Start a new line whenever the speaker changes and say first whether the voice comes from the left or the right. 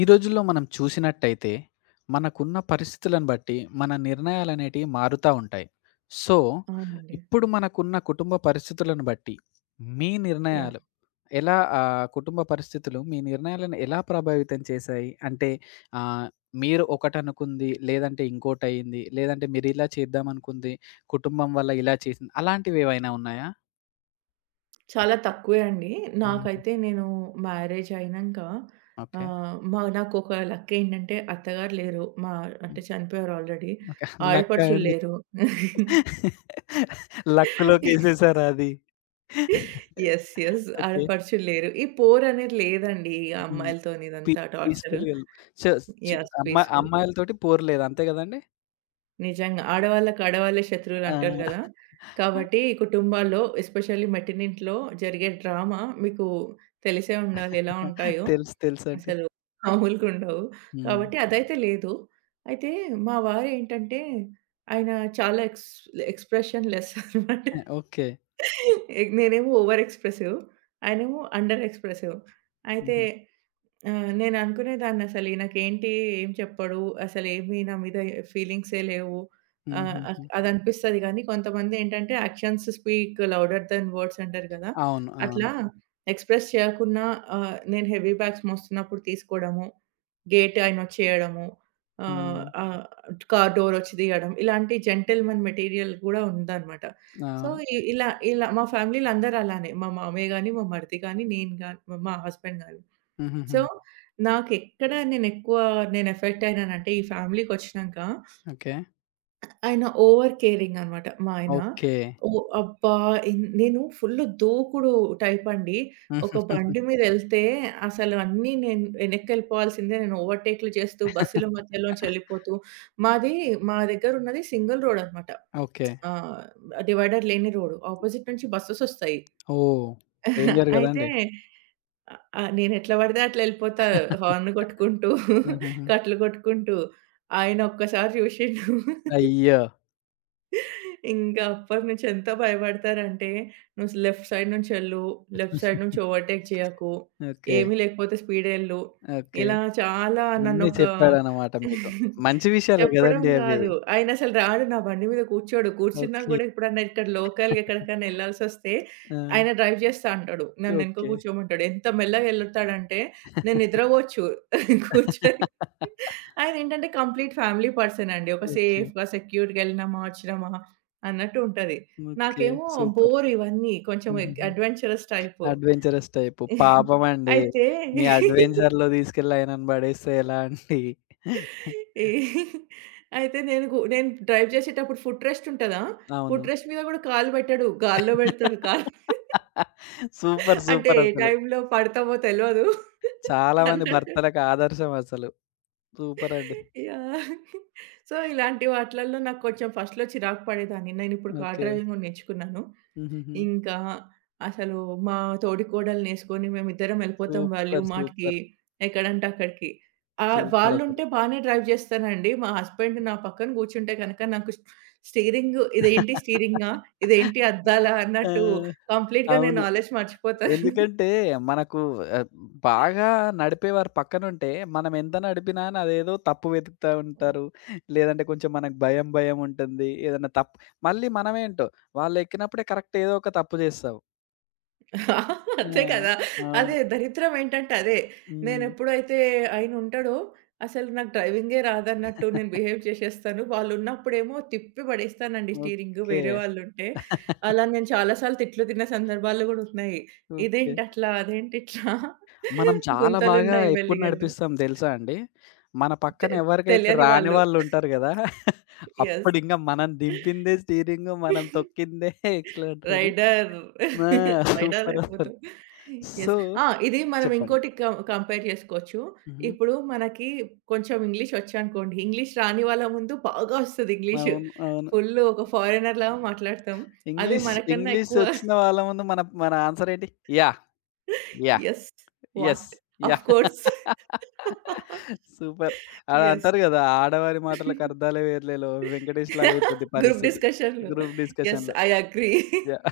left: ఈ రోజుల్లో మనం చూసినట్టయితే, మనకున్న పరిస్థితులను బట్టి మన నిర్ణయాలనేటివి మారుతా ఉంటాయి. సో,
right: అవునండి.
left: ఇప్పుడు మనకున్న కుటుంబ పరిస్థితులను బట్టి, మీ
right: యాహ్!
left: నిర్ణయాలు ఎలా కుటుంబ పరిస్థితులు మీ నిర్ణయాలను ఎలా ప్రభావితం చేశాయి? అంటే ఆహ్, మీరు ఒకటనుకుంది, లేదంటే ఇంకోటయింది, లేదంటే మీరిలా చేద్దామనుకుంది, కుటుంబం వల్ల ఇలా చేసింది. అలాంటివేవైనా ఉన్నాయా?
right: చాలా తక్కువే అండి.
left: హుహు.
right: నాకైతే నేను మ్యారేజ్ అయినంక
left: ఓకే.
right: నాకొక లక్ ఏంటంటే అత్తగారు లేరు.
left: హ్మ్.
right: అంటే చనిపోయారు ఆల్రెడీ.
left: ఓకే. లక్కా
right: ఆడపడుచులు
left: అండి?
right: లేరు.
left: లక్కులోకేసేసారా అది?
right: Yes, yes.
left: ఓకే.
right: ఆడపడుచులు లేరు. ఈ పోరనేది లేదండి. ఈ
left: హ్మ్.
right: అమ్మాయిలతోని
left: పీ
right: ఇదంతా టార్చరు.
left: పీస్‌ఫుల్‌గా ఎల్ చు చు
right: యెస్,
left: అమ్మా
right: పీస్‌ఫుల్.
left: అమ్మాయిలతోటి పోరులేదు అంతే గదండీ?
right: నిజంగా. ఆడవాళ్ళకి ఆడవాళ్ళే
left: ఆ!
right: శత్రువులంటారు గదా! కాబట్టి కుటుంబాల్లో ఎస్పెషల్లీ మెట్టినింట్లో జరిగే డ్రామా మీకు తెలిసే ఉండాలి ఎలా ఉంటాయో.
left: తెలుసు. తెలుసండి.
right: అసలు మామూలుగుండవు.
left: హ్మ్.
right: కాబట్టి అదైతే లేదు. అయితే మా వారేంటంటే ఆయన చాలా ఎక్స్‌ప్రెషన్ లెస్ అనమాట.
left: ఆ! ఓకే.
right: నేనేమో ఓవర్ ఎక్స్‌ప్రెసివ్. ఆయనేమో అండర్ ఎక్స్‌ప్రెసివ్. అయితే
left: హుహు.
right: ఆ! నేననుకునేదాన్నసలు ఈయనకేంటి ఏం చెప్పడు, అసలేమి నా మీద ఫీలింగ్సే లేవు. ఆహ్, అ
left: హుహుహు.
right: అదనిపిస్తది గానీ, కొంతమందేంటంటే actions speak louder than words అంటారు గదా!
left: అవును. అవును.
right: అట్లా ఎక్స్‌ప్రెస్ చేయకున్నా నేను హెవీ బ్యాగ్స్ మోస్తున్నప్పుడు తీసుకోడము, గేట్ ఆయనొచ్చి ఏయడము, ఆహ్,
left: హ్మ్.
right: ఆహ్, కార్ డోరొచ్చి తీయడం, ఇలాంటి జెంటిల్‌మెన్ మెటీరియల్ గూడా ఉందనమాట. సో,
left: అవును.
right: ఇ ఇలా ఇలా మా ఫ్యామిలీ‌లో అందరూ అలానే. మా మామయ్య గాని, మా మరిది గాని, నేను గాని, మా హస్బెండ్ గాని. సో,
left: హుహుహు.
right: నాకెక్కడ నేనెక్కువ నేను ఎక్కువ నేను ఎఫెక్ట్ అయినానంటే, ఈ ఫ్యామిలీకొచ్చినంక
left: ఓకే.
right: ఆయన ఓవర్ కేరింగ్ అనమాట మా ఆయన.
left: ఓకే.
right: ఓహ్, అబ్బా! నేను ఫుల్లు దూకుడు టైపండి. ఒక
left: హుహు.
right: బండి మీదెళ్తే అసలు అన్నీ నేను వెనక్కెళ్ళిపోవాల్సిందే. నేను ఓవర్‌టేక్‌లు చేస్తూ, బస్సుల మధ్యలోంచి వెళ్ళిపోతూ మాది మా దగ్గరున్నది సింగిల్ రోడనమాట.
left: ఓకే.
right: ఆహ్, డివైడర్ లేని రోడ్. ఆపోజిట్ నుంచి బసెసొస్తాయి.
left: ఓహ్! డేంజర్
right: అయితే
left: గదండీ!
right: అ! ఆ! నేనెట్లా పడితే అట్లా ఎళ్ళిపోతా. హార్న్ కొట్టుకుంటూ,
left: హుహుహు.
right: కట్లు కొట్టుకుంటూ. ఆయన ఒక్కసారి చూసిండు.
left: అయ్యో!
right: ఇంకా అప్పటినుంచి ఎంత భయపడతారంటే, "నువ్వు లెఫ్ట్ సైడ్ నుంచెళ్ళు, లెఫ్ట్ సైడ్ నుంచి ఓవర్‌టేక్ చేయకు,
left: ఓకే.
right: ఏమీ లేకపోతే స్పీడెళ్ళు."
left: ఓకే.
right: ఇలా చాలా
left: అన్నీ
right: నన్నొక
left: చెప్పాడన్నమాట మీకు. మంచి విషయాలే
right: చెప్పడం
left: గదండీ అవి.
right: గాదు. ఆయనసలు రాడు, నా బండి మీద కూర్చోడు. కూర్చున్నా
left: ఓకే.
right: గూడా ఎప్పుడన్నా ఇక్కడ లోకల్‌గా ఎక్కడికైనా ఎళ్ళాల్సొస్తే,
left: ఆ!
right: ఆయన డ్రైవ్ జేస్తా అంటాడు. నన్ను ఎనక
left: ఓకే.
right: కూర్చోమంటాడు. ఎంత మెల్లగా ఎళ్ళుతాడంటే, నేను నిద్రపోవచ్చు కూర్చొని. ఆయనేంటంటే కంప్లీట్ ఫ్యామిలీ పర్సన్ అండి. ఒక
left: ఓకే.
right: సేఫ్‌గా, సెక్యూర్‌గా ఎళ్ళినామా, వచ్చినామా అన్నట్టు ఉంటది.
left: ఓకే.
right: నాకేమో
left: సూపర్.
right: బోర్ ఇవన్నీ. కొంచెం
left: హుహుహు.
right: Adventurous type.
left: Adventurous type. పాపమండి.
right: అయితే
left: మీ అడ్వెంచర్‌లో తీసుకెళ్ళి ఆయనను పడేస్తే ఎలా అండి?
right: ఈ అయితే నేను డ్రైవ్ చేసేటప్పుడు ఫుట్ రెస్ట్ ఉంటదా?
left: అవును.
right: ఫుట్ రెస్ట్ మీద గూడా కాలు పెట్టడు. గాల్లో పెడతాడు కాలు.
left: సూపర్.
right: అంటే
left: సూపర్
right: ఏ
left: అసలు.
right: టైంలో పడతామో తెలవదు
left: చాలా మంది
right: అన్నట్టు.
left: భర్తలకు ఆదర్శం అసలు. సూపర్ అండి.
right: యాహ్! సో, ఇలాంటి వాటిలల్లో నాకు కొంచెం ఫస్ట్‌లో చిరాకు పడేదాన్ని. నేనిప్పుడు కార్
left: ఓకే.
right: డ్రైవింగ్ కూడా నేర్చుకున్నాను.
left: హుహుహు.
right: ఇంకా అసలు మా తోడికోడలనేసుకొని మేమిద్దరం ఎళ్ళిపోతాం వాల్యూ
left: సూపర్.
right: మార్ట్‌కి,
left: సూపర్.
right: ఎక్కడంటే అక్కడికి.
left: సూపర్ అసలు.
right: వాళ్ళుంటే బానే డ్రైవ్ చేస్తానండి. మా హస్బెండ్ నా పక్కన కూర్చుంటే గనక నాకు స్టీరింగ్ ఇదేంటి స్టీరింగా? ఇదేంటి అద్దాలా?
left: ఆ!
right: అన్నట్టు కంప్లీట్‌గా నేను
left: అవును.
right: నాలెడ్జ్ మర్చిపోతాను.
left: ఎందుకంటే మనకు ఆహ్, బాగా నడిపేవారు పక్కనుంటే, మనం ఎంత నడిపినా అని అదేదో తప్పు వెతుకుతా ఉంటారు. లేదంటే కొంచెం మనకు భయం, భయం ఉంటుంది. ఏదన్నా తప్పు మళ్ళీ మనమేంటో వాళ్ళెక్కినప్పుడే కరెక్ట్ ఏదో ఒక తప్పు చేస్తాం. ఆ!
right: అంతే కదా!
left: అవును.
right: అదే దరిద్రం ఏంటంటే అదే.
left: హ్మ్.
right: నేనెప్పుడైతే ఆయనుంటడో అసలు నాకు డ్రైవింగే రాదన్నట్టు నేను బిహేవ్ చేసేస్తాను. వాళ్ళున్నప్పుడేమో తిప్పి పడేస్తానండి స్టీరింగ్,
left: ఓకే.
right: వేరే వాళ్ళుంటే. అలా నేను చాలా సార్లు తిట్లు తిన్న సందర్భాలు గూడా ఉన్నాయి.
left: ఓకే.
right: ఇదేంటట్లా? అదేంటిట్లా?
left: మనం చాలా బాగా
right: గుంతలున్నాయి
left: ఎప్పుడు
right: మెల్లిగలు.
left: నడిపిస్తాం తెలుసా అండి? మన
right: తె
left: పక్కన ఎవరికైతే
right: తెలియని
left: రాని
right: వాళ్ళు.
left: వాళ్ళుంటారు గదా!
right: యెస్,
left: అప్పుడింకా మనం దింపిందే స్టీరింగు, మనం తొక్కిందే ఎక్సలరేటర్ అని
right: రైడర్.
left: ఆ!
right: రైడర్
left: సూపర్ అసలు.
right: అయిపోతాం. యెస్.
left: సో
right: ఆ! ఇది మనం
left: చెప్పండి.
right: ఇంకోటి కంపేర్ చేసుకోవచ్చు.
left: హుహు.
right: ఇప్పుడు మనకి కొంచెం ఇంగ్లీష్ వచ్చనుకోండి. ఇంగ్లీష్ రాని వాళ్ళ ముందు బాగా వస్తది ఇంగ్లీషు.
left: అవును. అవును.
right: ఫుల్లు ఒక ఫారినర్‌లాగా మాట్లాడతాం. అదే
left: ఇంగ్లీష్,
right: మనకన్నా
left: ఇంగ్లీష్
right: ఎక్కువ
left: వచ్చిన వాళ్ళ ముందు మన మన ఆన్సర్ ఏంటి? Yeah! Yeah!
right: Yes.
left: Yes.
right: What? Of
left: yeah!
right: Course.
left: Super. అలా
right: యెస్.
left: అంటారు గదా! ఆడవారి మాటలకు అర్థాలే వేరులేలో వెంకటేష్ లాగా అయిపోద్ది
right: గ్రూప్
left: పరిస్థితి.
right: డిస్కషన్‌లో.
left: గ్రూప్
right: యెస్,
left: డిస్కషన్‌లో.
right: I agree.
left: Yeah!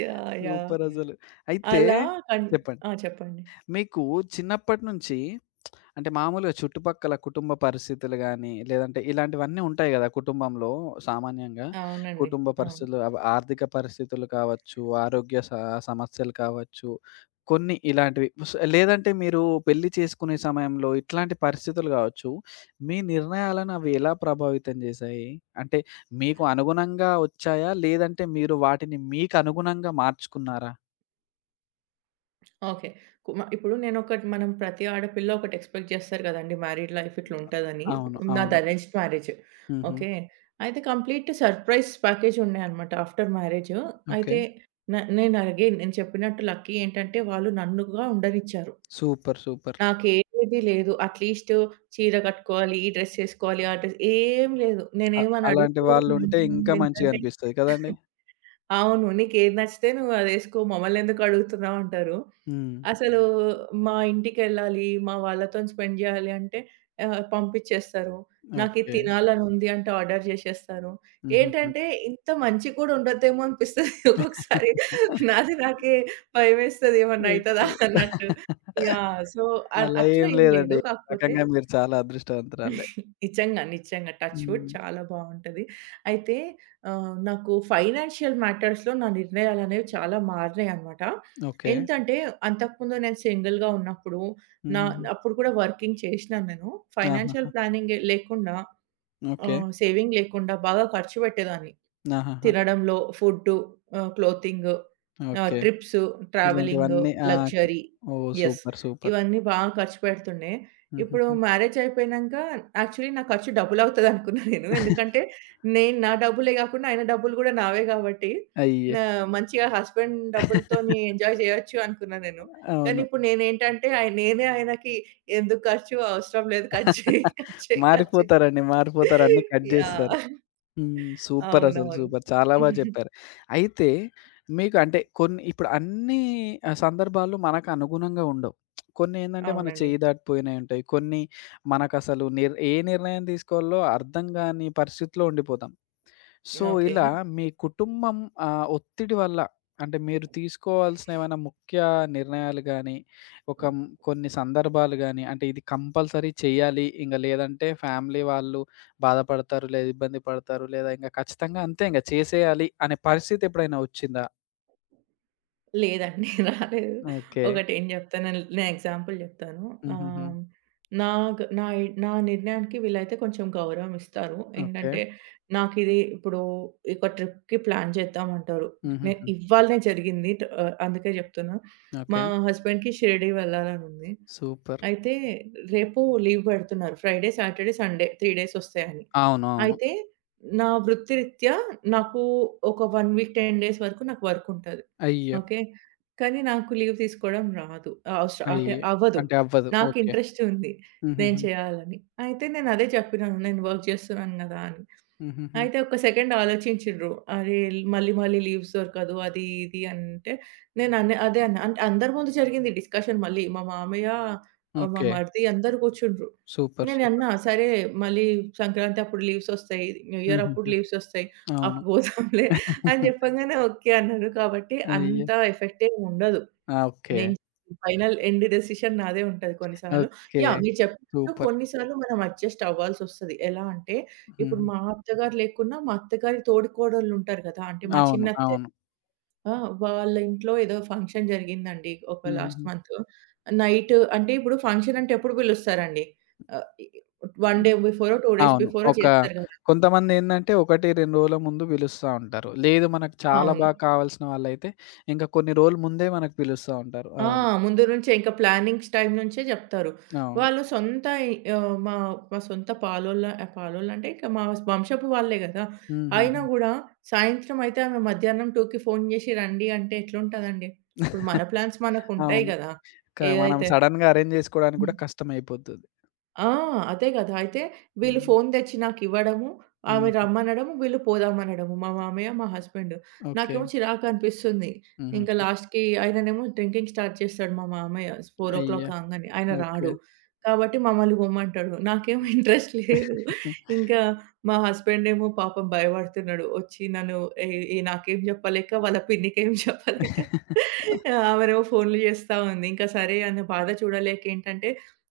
right: Yeah! Yeah!
left: Super అసలు. అయితే
right: అలా కన్
left: చెప్పండి.
right: ఆ! చెప్పండి.
left: మీకు చిన్నప్పటి నుంచి అంటే మామూలుగా చుట్టుపక్కల కుటుంబ పరిస్థితులు గానీ, లేదంటే ఇలాంటివన్నీ ఉంటాయి గదా! కుటుంబంలో సామాన్యంగా.
right: అవునండి.
left: కుటుంబ
right: అవును.
left: పరిస్థితులు, ఆర్థిక పరిస్థితులు కావచ్చు, ఆరోగ్య సమస్యలు కావచ్చు, కొన్ని ఇలాంటివి. లేదంటే మీరు పెళ్లి చేసుకునే సమయంలో ఇట్లాంటి పరిస్థితులు కావచ్చు. మీ నిర్ణయాలను అవి ఎలా ప్రభావితం చేశాయి? అంటే మీకు అనుగుణంగా వచ్చాయా? లేదంటే మీరు వాటిని మీకు అనుగుణంగా మార్చుకున్నారా?
right: ఓకే. ఇప్పుడు నేనొకటి మనం ప్రతి ఆడపిల్ల ఒకటి ఎక్స్‌పెక్ట్ జేస్తారు గదండీ! మ్యారీడ్ లైఫ్ ఇట్లుంటదని.
left: అవును.
right: నాది
left: అవును.
right: Arranged marriage.
left: హుహు.
right: ఓకే. అయితే కంప్లీట్ సర్ప్రైజ్ ప్యాకేజ్ ఉన్నాయన్నమాట ఆఫ్టర్ మ్యారేజ్.
left: ఓకే.
right: అయితే న నేను అగైన్ నేను చెప్పినట్టు లక్కీ ఏంటంటే వాళ్ళు నన్నుగా ఉండనిచ్చారు.
left: సూపర్. సూపర్.
right: నాకేది లేదు. అట్‌లీస్ట్ చీర కట్టుకోవాలి, ఈ డ్రెస్ ఏసుకోవాలి, ఆ డ్రెస్ ఏం లేదు.
left: అ
right: నేనేమని
left: అలాంటి
right: అడిగితే గూడా మా
left: వాళ్ళుంటే
right: ఇంట్లో
left: ఇంకా
right: వాళ్ళేంటంటే
left: మంచిగనిపిస్తది కదండీ!
right: అవును. "నీకేది నచ్చితే నువ్వు అదేసుకో. మమ్మల్నెందుకు అడుగుతున్నావు" అంటారు.
left: హ్మ్.
right: అసలు మా ఇంటికెళ్ళాలి, మా వాళ్ళతోని స్పెండ్ జేయాలి అంటే పంపిచ్చేస్తారు. నాకిది
left: ఓకే.
right: తినాలనుంది అంటే ఆర్డర్ జేసేస్తారు.
left: హుహుహు.
right: ఏంటంటే ఇంత మంచిగా గూడా ఉండొద్దేమో అనిపిస్తది ఒక్కొక్కసారి. నాది నాకే భయమేస్తది ఏమన్నా అయితదా
left: ఓకే.
right: అన్నట్టు. యాహ్! సో,
left: అలా
right: అట్లా
left: ఏం
right: ఏం లేదు.
left: లేదండి.
right: కాకపోతే
left: రకంగా మీరు చాలా అదృష్టవంతురాలే.
right: నిజంగా, నిజంగా టచ్ వుడ్
left: హ్మ్.
right: చాలా బావుంటది. అయితే నాకు ఫైనాన్షియల్ మ్యాటర్స్‌లో నా నిర్ణయాలనేవి చాలా మారినాయన్నమాట.
left: ఓకే.
right: ఏంటంటే అంతకుముందు నేను సింగిల్‌గా ఉన్నప్పుడు నా
left: హుహుహు.
right: అప్పుడు కూడా వర్కింగ్ చేసినాను నేను. ఫైనాన్షియల్
left: ఆహాహా!
right: ప్లానింగ్ లేకుండా,
left: ఓకే.
right: సేవింగ్ లేకుండా బాగా ఖర్చు పెట్టేదాన్ని.
left: ఆహాహా!
right: తినడంలో food, clothing,
left: okay.
right: Trips, travelling,
left: ఇలాంటివన్నీ ఆ!
right: లగ్జరీ.
left: ఓహ్!
right: యెస్.
left: సూపర్. సూపర్.
right: ఇవన్నీ బాగా ఖర్చు పెడుతుండే. ఇప్పుడు
left: హుహుహు.
right: మ్యారేజ్ అయిపోయినంక యాక్చువల్లీ నా ఖర్చు డబులవుతదనుకున్నా నేను. ఎందుకంటే నేను నా డబ్బులే గాకుండా ఆయన డబ్బులు గూడా నావే గాబట్టి
left: అయ్యో!
right: నా మంచిగా హస్బెండ్ డబ్బులతోని ఎంజాయ్ జేయొచ్చు అనుకున్నా నేను. కానీ
left: అవును.
right: ఇప్పుడు నేనేంటంటే నేనే ఆయనకి ఎందుకు ఖర్చు, అవసరం లేదు. కట్ చెయి, కట్ చెయి, కట్ చెయి.
left: మారిపోతారండి. మారిపోతారు. అన్నీ కట్ జేస్తారు.
right: యాహ్!
left: హ్మ్. సూపర్ అసలు
right: అవునవును.
left: సూపర్. చాలా బా చెప్పారు. అయితే మీకు అంటే కొన్ని ఇప్పుడు అన్నీ సందర్భాలు మనకు అనుగుణంగా ఉండవు. కొన్నేందంటే మన
right: అవునండి.
left: చేయి దాటిపోయినయి ఉంటాయి. కొన్ని మనకసలు నిర్ణయం తీసుకోవాలో అర్థం గాని పరిస్థితిలో ఉండిపోతాం. So,
right: okay.
left: ఇలా మీ కుటుంబం ఒత్తిడి వల్ల అంటే మీరు తీసుకోవాల్సిన ఏమైనా ముఖ్య నిర్ణయాలు గాని, ఒక హ్మ్, కొన్ని సందర్భాలు గాని అంటే ఇది కంపల్సరీ చేయాలి. ఇంగ లేదంటే ఫ్యామిలీ వాళ్ళు బాధపడతారు, లేదా ఇబ్బంది పడతారు, లేదా ఇంక ఖచ్చితంగా అంతే ఇంగ చేసేయాలి అనే పరిస్థితి ఎప్పుడైనా వచ్చిందా?
right: లేదండి. రాలేదు.
left: ఓకే.
right: ఒకటేం చెప్తాను, నేను ఎగ్జాంపుల్ చెప్తాను.
left: హుహుహు.
right: ఆహ్, నాగ్ నా ఐ నా నిర్ణయానికి వీళ్ళైతే కొంచెం గౌరవం ఇస్తారు.
left: ఓకే.
right: ఏంటంటే నాకిది ఇప్పుడు ఒక ట్రిప్‌కి ప్లాన్ చేద్దామంటారు.
left: హుహుహు.
right: ఇవ్వాళనే జరిగింది. అందుకే చెప్తున్నా.
left: ఓకే.
right: మా హస్బెండ్‌కి షిరిడి వెళ్ళాలనుంది.
left: సూపర్.
right: అయితే రేపు లీవ్ పెడుతున్నారు. ఫ్రైడే, సాటర్డే, సండే 3 డేస్ వస్తాయని.
left: అవునవును.
right: అయితే నా వృత్తిరీత్యా నాకు ఒక 1 వీక్, 10 డేస్ వరకు నాకు వర్క్ ఉంటది.
left: అయ్యో!
right: ఓకే. కానీ నాకు లీవ్ తీసుకోవడం రాదు. అంటే
left: అయ్యో!
right: అవ్వదు.
left: అంటే అవ్వదు.
right: నాకు
left: ఓకే.
right: ఇంట్రెస్ట్ ఉంది. నేను
left: హుహుహు.
right: చేయాలని. అయితే నేను అదే చెప్పినాను. నేను వర్క్ చేస్తున్నాను గదా అని.
left: హుహుహు.
right: అయితే ఒక సెకండ్ ఆలోచించిండ్రు. అరే! మళ్ళీ మళ్ళీ లీవ్స్ దొరకదు. అది ఇది అంటే నేను అన్ అదే అన్నా. అంటే అందరి ముందు జరిగింది డిస్కషన్ మళ్ళీ. మా మామయ్య, మా
left: ఓకే.
right: మరిది అందరూ కూర్చుండ్రు.
left: సూపర్.
right: నేను
left: సూపర్.
right: అన్నా సరే, మళ్ళీ సంక్రాంతి అప్పుడు లీవ్స్ ఒస్తాయి. న్యూ ఇయర్ అప్పుడు
left: హుహుహు.
right: లీవ్స్ ఒస్తాయి.
left: అవును.
right: అప్పుడు పోదాంలే అని జెప్పంగానే ఓకే అన్నారు. కాబట్టి
left: అయ్యో!
right: అంత ఎఫెక్ట్ ఏమి ఉండదు.
left: ఆ! ఓకే.
right: నేను ఫైనల్ ఎండ్ డెసిషన్ నాదే ఉంటది కొన్నిసార్లు.
left: ఓకే.
right: యాహ్! మీరు చెప్పినట్టు
left: సూపర్.
right: కొన్నిసార్లు మనం అడ్జస్ట్ అవ్వాల్సొస్తది. ఎలా అంటే ఇప్పుడు
left: హుహు.
right: మా అత్తగారు లేకున్నా, మా అత్తగారి తోడికోడళ్ళుంటారు గదా! అంటే మా
left: అవును.
right: చిన్నత్తె.
left: అవును.
right: ఆ! వాళ్ళ ఇంట్లో ఏదో ఫంక్షన్ జరిగిందండి. ఒక లాస్ట్
left: హుహుహు.
right: మంత్. నైట్ అంటే ఇప్పుడు ఫంక్షన్ అంటే ఎప్పుడు పిలుస్తారండి? ఆహ్, 1 డే బిఫోరో, 2 డేస్
left: అవును.
right: బిఫోరో
left: ఒక
right: చేస్తారు గదా!
left: కొంతమందేందంటే 1, 2 రోజుల ముందు పిలుస్తా ఉంటారు. లేదు, మనకు చాలా
right: అవును.
left: బాగా కావాల్సిన వాళ్ళైతే ఇంకా కొన్ని రోజులు ముందే మనకు పిలుస్తా ఉంటారు.
right: ఆ!
left: అవును.
right: ముందు నుంచే ఇంకా ప్లానింగ్స్ టైమ్ నుంచే జెప్తారు.
left: అవును.
right: వాళ్ళు సొంత ఇ ఆహ్, మా మా సొంత పాలోళ్ళంటే ఇక మా వంశపు వాళ్ళే గదా! అయినా
left: హుహుహు.
right: గూడా సాయంత్రం అయితే ఆమె మధ్యాహ్నం 2కి ఫోను జేసి రండి అంటే ఎట్లుంటదండి? ఇప్పుడు మన ప్లాన్స్ మనకుంటాయి
left: అవును.
right: గదా!
left: మనం
right: ఏదైతే
left: సడెన్‌గా అరేంజ్ చేసుకోవడానికి కూడా కష్టమైపోతది.
right: ఆ! అదే గదా! అయితే వీళ్ళు
left: హ్మ్.
right: ఫోన్ తెచ్చి నాకివ్వడము, ఆమె
left: హ్మ్.
right: రమ్మనడము, వీళ్ళు పోదామనడము. మా మామయ్య, మా హస్బెండ్.
left: ఓకే.
right: నాకేమో చిరాకనిపిస్తుంది. ఇంకా
left: హుహుహు.
right: లాస్ట్‌కి ఆయననేమో డ్రింకింగ్ స్టార్ట్ చేస్తాడు మా మామయ్య. 4
left: అయ్యో!
right: కాంగానే. ఆయన
left: ఓకే.
right: రాడు. కాబట్టి మమ్మల్ని పొమ్మంటాడు. నాకేమో ఇంట్రెస్ట్ లేదు. ఇంకా మా హస్బెండేమో పాపం భయపడుతున్నాడు. వచ్చి నన్ను ఏ ఏ నాకేం చెప్పలేక, వాళ్ళ పిన్నికేం చెప్పలేక ఆమెనేమో ఫోన్‌లు చేస్తా ఉంది. ఇంకా సరే అన్న బాధ చూడలేక ఏంటంటే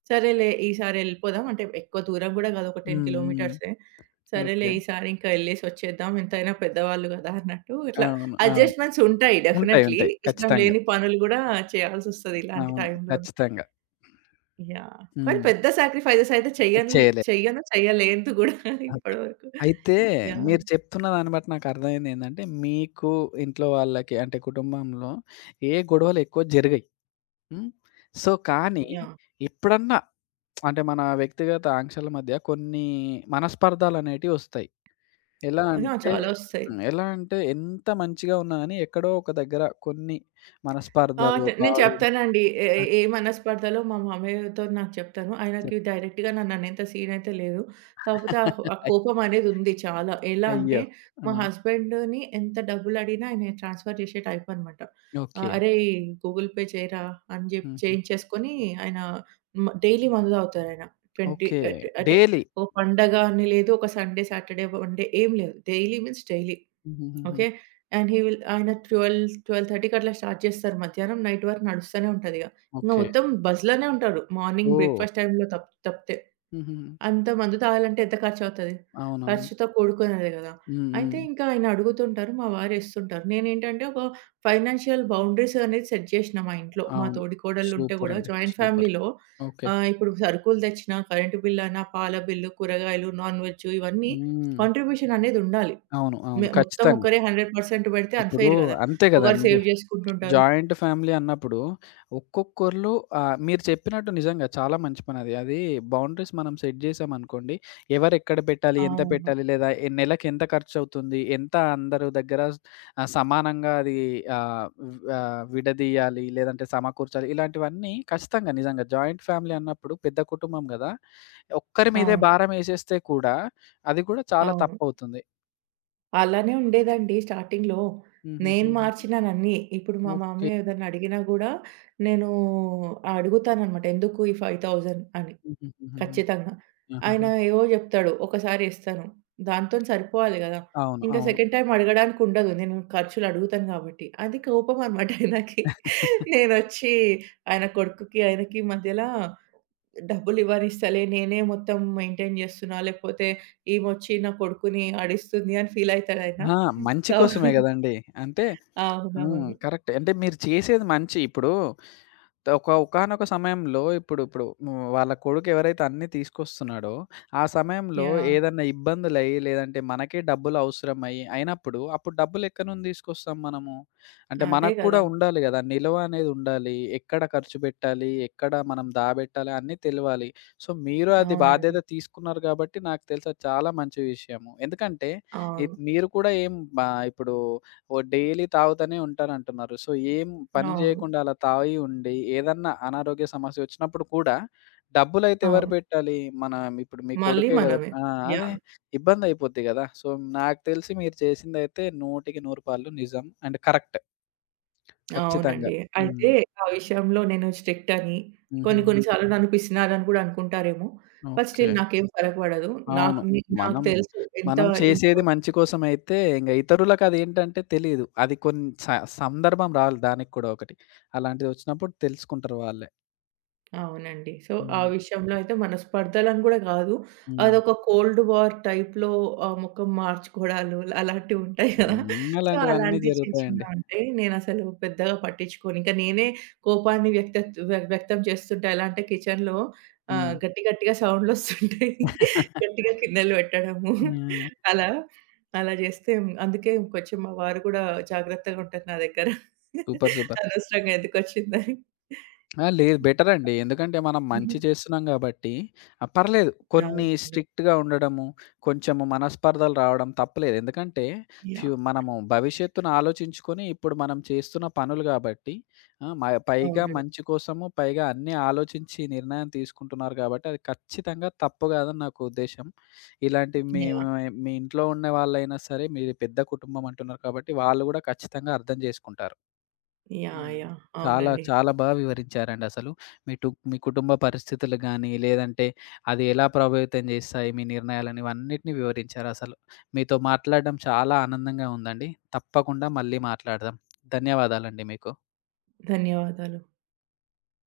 right: సరేలే ఈసారి ఎళ్ళిపోదాం. అంటే ఎక్కువ దూరం గూడా గాదు. ఒక 10
left: హ్మ్. హ్మ్.
right: కిలోమీటర్సే. సరేలే
left: ఓకే.
right: ఈసారి ఇంకా ఎళ్ళేసొచ్చేద్దాం. ఎంతైనా పెద్దవాళ్ళు గదా అన్నట్టు ఇట్లా
left: అవును. అవును.
right: అడ్జస్ట్‌మెంట్స్ ఉంటాయి
left: ఉంటాయి.
right: డెఫినైట్‌లీ.
left: ఉంటాయి.
right: ఇష్టం
left: ఖచ్చితంగా.
right: లేని పనులు గూడా చేయాల్సొస్తది ఇలాంటి
left: అవును.
right: టైంలోనే.
left: ఖచ్చితంగా.
right: యాహ్! కానీ
left: హ్మ్.
right: పెద్ద సాక్రిఫైజెస్ అయితే
left: అది
right: చెయ్యను,
left: చేయలేదు.
right: చెయ్యను, చెయ్యలేదు గూడా
left: ఓకే.
right: ఇప్పటి వరకు.
left: అయితే
right: యాహ్!
left: మీరు చెప్తున్న దాన్ని బట్టి నాకర్థమైందేంటంటే, మీకు ఇంట్లో వాళ్ళకి అంటే కుటుంబంలో ఏ గొడవలు ఎక్కువ జరగయి. హ్మ్. సో, కానీ
right: యాహ్! యాహ్!
left: ఎప్పుడన్నా అంటే మన వ్యక్తిగత ఆంక్షల మధ్య కొన్ని మనస్పర్ధలనేటివి ఒస్తాయి. ఎలా అంటే
right: చాలా ఒస్తాయి.
left: హ్మ్. ఎలా అంటే ఎంత మంచిగా ఉన్నా గాని ఎక్కడో ఒక దగ్గర కొన్ని
right: ఆ!
left: మనస్పర్ధలు,
right: నేను
left: బావులు
right: చెప్తానండి. ఏ ఏ
left: ఆ!
right: ఏ మనస్పర్ధలో మా మామయ్యతో నాకు చెప్తాను.
left: చెప్
right: ఆయనకి డైరెక్ట్‌గా నన్ననేంత సీన్ అయితే లేదు. కాకపోతే ఆ ఆ
left: అయ్
right: కోపం అనేది ఉంది చాలా. ఎలా
left: అయ్యో!
right: అంటే
left: ఆ!
right: మా హస్బెండ్‌ని ఎంత డబ్బులడిగినా ఆయన ట్రాన్స్‌ఫర్ చేసే టైప్ అనమాట.
left: ఓకే.
right: ఆహ్, "అరేయ్! గూగుల్ పే చేయరా" అని చెప్పి
left: హుహు.
right: చేయించేసుకొని ఆయన డైలీ మందు తాగుతారాయన. 20
left: ఓకే.
right: అట్ అంటే
left: డైలీ.
right: ఓ పండగ అని లేదు, ఒక సండే, సాటర్డే, వన్ డే ఏం లేదు. Daily means daily.
left: హుహుహుహు.
right: ఓకే. అండ్ హి విల్ ఆయన 12, 12:30కి అట్లా స్టార్ట్ చేస్తారు. మధ్యాహ్నం నైట్ వరకు నడుస్తూనే ఉంటదిగ. ఇంక
left: ఓకే.
right: మొత్తం బజ్‌లోనే ఉంటారు. మార్నింగ్
left: ఓహ్!
right: బ్రేక్‌ఫాస్ట్ టైమ్‌లో తప్పితే.
left: హుహుహు.
right: అంత మందు తాగాలంటే ఎంత ఖర్చవుతది?
left: అవునవును.
right: ఖర్చుతో కూడుకున్నదే గదా!
left: హ్మ్.
right: అయితే
left: హ్మ్.
right: ఇంకా ఆయన అడుగుతుంటారు. మా వారు ఏస్తుంటారు. నేనేంటంటే ఒక ఫైనాన్షియల్ బౌండరీస్ అనేది సెట్ చేషినా మా ఇంట్లో. మా
left: అవును.
right: తోడికోడళ్ళుంటే గూడా
left: సూపరండి.
right: Joint
left: super.
right: ఫ్యామిలీలో
left: ఓకే.
right: ఇప్పుడు సరుకులు తెచ్చినా, కరెంటు బిల్ అనా, పాల బిల్లు, కూరగాయలు, నాన్ వెజ్ ఇవన్నీ
left: హ్మ్.
right: కాంట్రిబ్యూషన్ అనేది ఉండాలి.
left: అవును. అవును.
right: మొత్తం
left: ఖచ్చితంగా.
right: ఒకరే 100% పెడితే
left: ఇప్పుడు
right: అన్‌ఫెయిర్ గదా!
left: అంతే
right: ఒకరు
left: గదండీ!
right: సేవ్ జేసుకుంటుంటారు.
left: జాయింట్ ఫ్యామిలీ అన్నప్పుడు ఒక్కొక్కళ్ళు మీరు చెప్పినట్టు నిజంగా చాలా మంచి పనది. అది అది బౌండరీస్ మనం సెట్ జేసామనుకోండి, ఎవరెక్కడ పెట్టాలి, ఎంత
right: అవును.
left: పెట్టాలి, లేదా ఎ నెలకి ఎంత ఖర్చవుతుంది, ఎంత అందరి దగ్గర సమానంగా అది విడదీయాలి, లేదంటే సమకూర్చాలి. ఇలాంటివన్నీ ఖచ్చితంగా నిజంగా జాయింట్ ఫ్యామిలీ అన్నప్పుడు పెద్ద కుటుంబం గదా! ఒక్కరి మీదే
right: అవును.
left: భారమేసేస్తే కూడా అది కూడా చాలా
right: అవును.
left: తప్పవుతుంది.
right: అలానే ఉండేదండి స్టార్టింగ్‌లో. నేను
left: హుహుహుహు.
right: మార్చినానన్నీ. ఇప్పుడు మా
left: ఓకే.
right: మామయ్య ఏదన్నా అడిగినా గూడా నేను అడుగుతాననమాట. ఎందుకు ఈ 5,000 అని.
left: హుహుహుహు.
right: ఖచ్చితంగా. ఆయన
left: ఆహాహా!
right: ఏవో జెప్తాడు. ఒకసారి ఇస్తాను. దాంతోని సరిపోవాలి గదా!
left: అవును.
right: ఇంకా
left: అవును.
right: సెకండ్ టైమ్ అడగడానికి ఉండదు. నేను ఖర్చులు అడుగుతాను గాబట్టి. అది కోపం అనమాట ఆయనకి. నేనొచ్చి ఆయన కొడుకుకి, ఆయనకి మధ్యలా డబ్బులివ్వనిస్తలే, నేనే మొత్తం మెయింటైన్ జేస్తున్నా, లేకపోతే ఈమొచ్చి నా కొడుకుని ఆడిస్తుంది అని ఫీలయితాడాయన.
left: ఆ! మంచి
right: కవ్
left: కోసమే గదండీ. అంటే, హ్మ్.
right: అవునవును.
left: కరెక్టే. అంటే మీరు చేసేది మంచి. ఇప్పుడు ఒక ఒకానొక సమయంలో ఇప్పుడు ఇప్పుడు హ్మ్, వాళ్ళ కొడుకు ఎవరైతే అన్నీ తీసుకొస్తున్నాడో, ఆ సమయంలో
right: యాహ్!
left: ఏదన్నా ఇబ్బందులయ్యి, లేదంటే మనకే డబ్బులు అవసరమయ్యి అయినప్పుడు, అప్పుడు డబ్బులెక్కడి నుంచి తీసుకొస్తాం మనము? అంటే
right: అదే
left: మనకు కూడా
right: గదా!
left: ఉండాలి గదా! నిలువ అనేది ఉండాలి. ఎక్కడ ఖర్చు పెట్టాలి, ఎక్కడ మనం దాబెట్టాలి అన్నీ తెలవాలి. సో, మీరు అది
right: అవునండి.
left: బాధ్యత తీసుకున్నారు కాబట్టి నాకు తెలుసు అది చాలా మంచి విషయము. ఎందుకంటే,
right: అవును.
left: మీరు కూడా ఏం బా ఇప్పుడు ఓహ్! డైలీ తాగుతూనే ఉంటారంటున్నారు. సో, ఏం పని
right: అవును.
left: జేయకుండా అలా తాగి ఉండి, ఏదన్నా అనారోగ్య సమస్య వచ్చినప్పుడు కూడా డబ్బులైతే ఎవరు
right: అవును.
left: పెట్టాలి? మన ఇప్పుడు మీ
right: మళ్ళీ
left: కొడుకే గదా!
right: మనమే.
left: ఆ! అదే
right: యాహ్!
left: ఇబ్బందయిపోద్ది గదా! సో, నాకు తెలిసి మీరు చేసిందయితే 100కి 100 పాళ్ళు నిజం అండ్ కరెక్ట్. ఖచ్చితంగా.
right: అవునండి. అయితే
left: హ్మ్.
right: ఆ విషయంలో నేను స్ట్రిక్టని, కొన్ని
left: హుహుహు.
right: కొన్ని సార్లు నన్ను పిసినారని గూడా అనుకుంటారేమో. But
left: okay.
right: స్టిల్ నాకేం ఫరక బడదు.
left: అవును.
right: నాకు
left: మనం,
right: తెలుసు ఎంత
left: మనం చేసేది
right: ఇంపార్టెంట్.
left: మంచి కోసమయితే ఇంగ ఇతరులకదేంటంటే తెలీదు. అది ఏంటంటే తెలియదు. అది కొన్ని సందర్భం రావాలి దానికి కూడా ఒకటి. అలాంటిదొచ్చినప్పుడు తెలుసుకుంటారు వాళ్ళే.
right: అవునండి. సో, ఆ
left: హ్మ్.
right: విషయంలో అయితే మనస్పర్ధలని గూడా గాదు.
left: హ్మ్.
right: అదొక కోల్డ్ వార్ టైప్‌లో ముఖం మార్చుకోవడాలు అలాంటివుంటాయి గదా!
left: హ్మ్.
right: సో,
left: అలాంటివన్నీ
right: అలాంటి చిన్న
left: జరుగుతాయండి.
right: చిన్నవుంటాయి. నేనసలు పెద్దగా పట్టించుకోను. ఇంకా నేనే కోపాన్ని వ్యక్తత్ వ్య వ్యక్తం చేస్తుంటా. ఎలా అంటే కిచెన్‌లో
left: హ్మ్.
right: గట్టి గట్టిగా సౌండ్‌లొస్తుంటాయి. గట్టిగా గిన్నెలు పెట్టడము
left: హ్మ్.
right: అలా. అలా జేస్తే అందుకే కొంచెం మా వారు గూడా జాగ్రత్తగుంటారు నా దగ్గర.
left: సూపర్. సూపర్.
right: అనవసరంగా ఎందుకొచ్చిందని.
left: ఆ! లేదు, బెటరండి. ఎందుకంటే మనం
right: హ్మ్.
left: మంచి చేస్తున్నాం గాబట్టి, ఆ! పర్లేదు కొన్ని
right: అవునండి.
left: స్ట్రిక్ట్‌గా ఉండడము, కొంచెము మనస్పర్ధలు రావడం తప్పులేదు. ఎందుకంటే
right: యాహ్!
left: మనము భవిష్యత్తును ఆలోచించుకొని ఇప్పుడు మనం చేస్తున్న పనులు గాబట్టి, ఆ! పైగా
right: అవునండి.
left: మంచి కోసము, పైగా అన్నీ ఆలోచించి నిర్ణయం తీసుకుంటున్నారు గాబట్టి, అది ఖచ్చితంగా తప్పు గాదని నాకు ఉద్దేశ్యం. ఇలాంటి మీ
right: యాహ్!
left: మీ ఇంట్లో ఉన్న వాళ్ళైనా సరే, మీది పెద్ద కుటుంబం అంటున్నారు కాబట్టి, వాళ్ళు గూడా ఖచ్చితంగా అర్థం జేసుకుంటారు.
right: యాహ్!
left: హ్మ్.
right: యాహ్!
left: చాలా,
right: అవునండి.
left: చాలా బా వివరించారండి అసలు. మీ కుటుంబ పరిస్థితులు గానీ, లేదంటే అది ఎలా ప్రభావితం జేస్తాయి మీ నిర్ణయాలని, ఇవన్నిటిని వివరించారసలు. మీతో మాట్లాడడం చాలా ఆనందంగా ఉందండి. తప్పకుండా మళ్ళీ మాట్లాడదాం. ధన్యవాదాలండి మీకు.
right: ధన్యవాదాలు.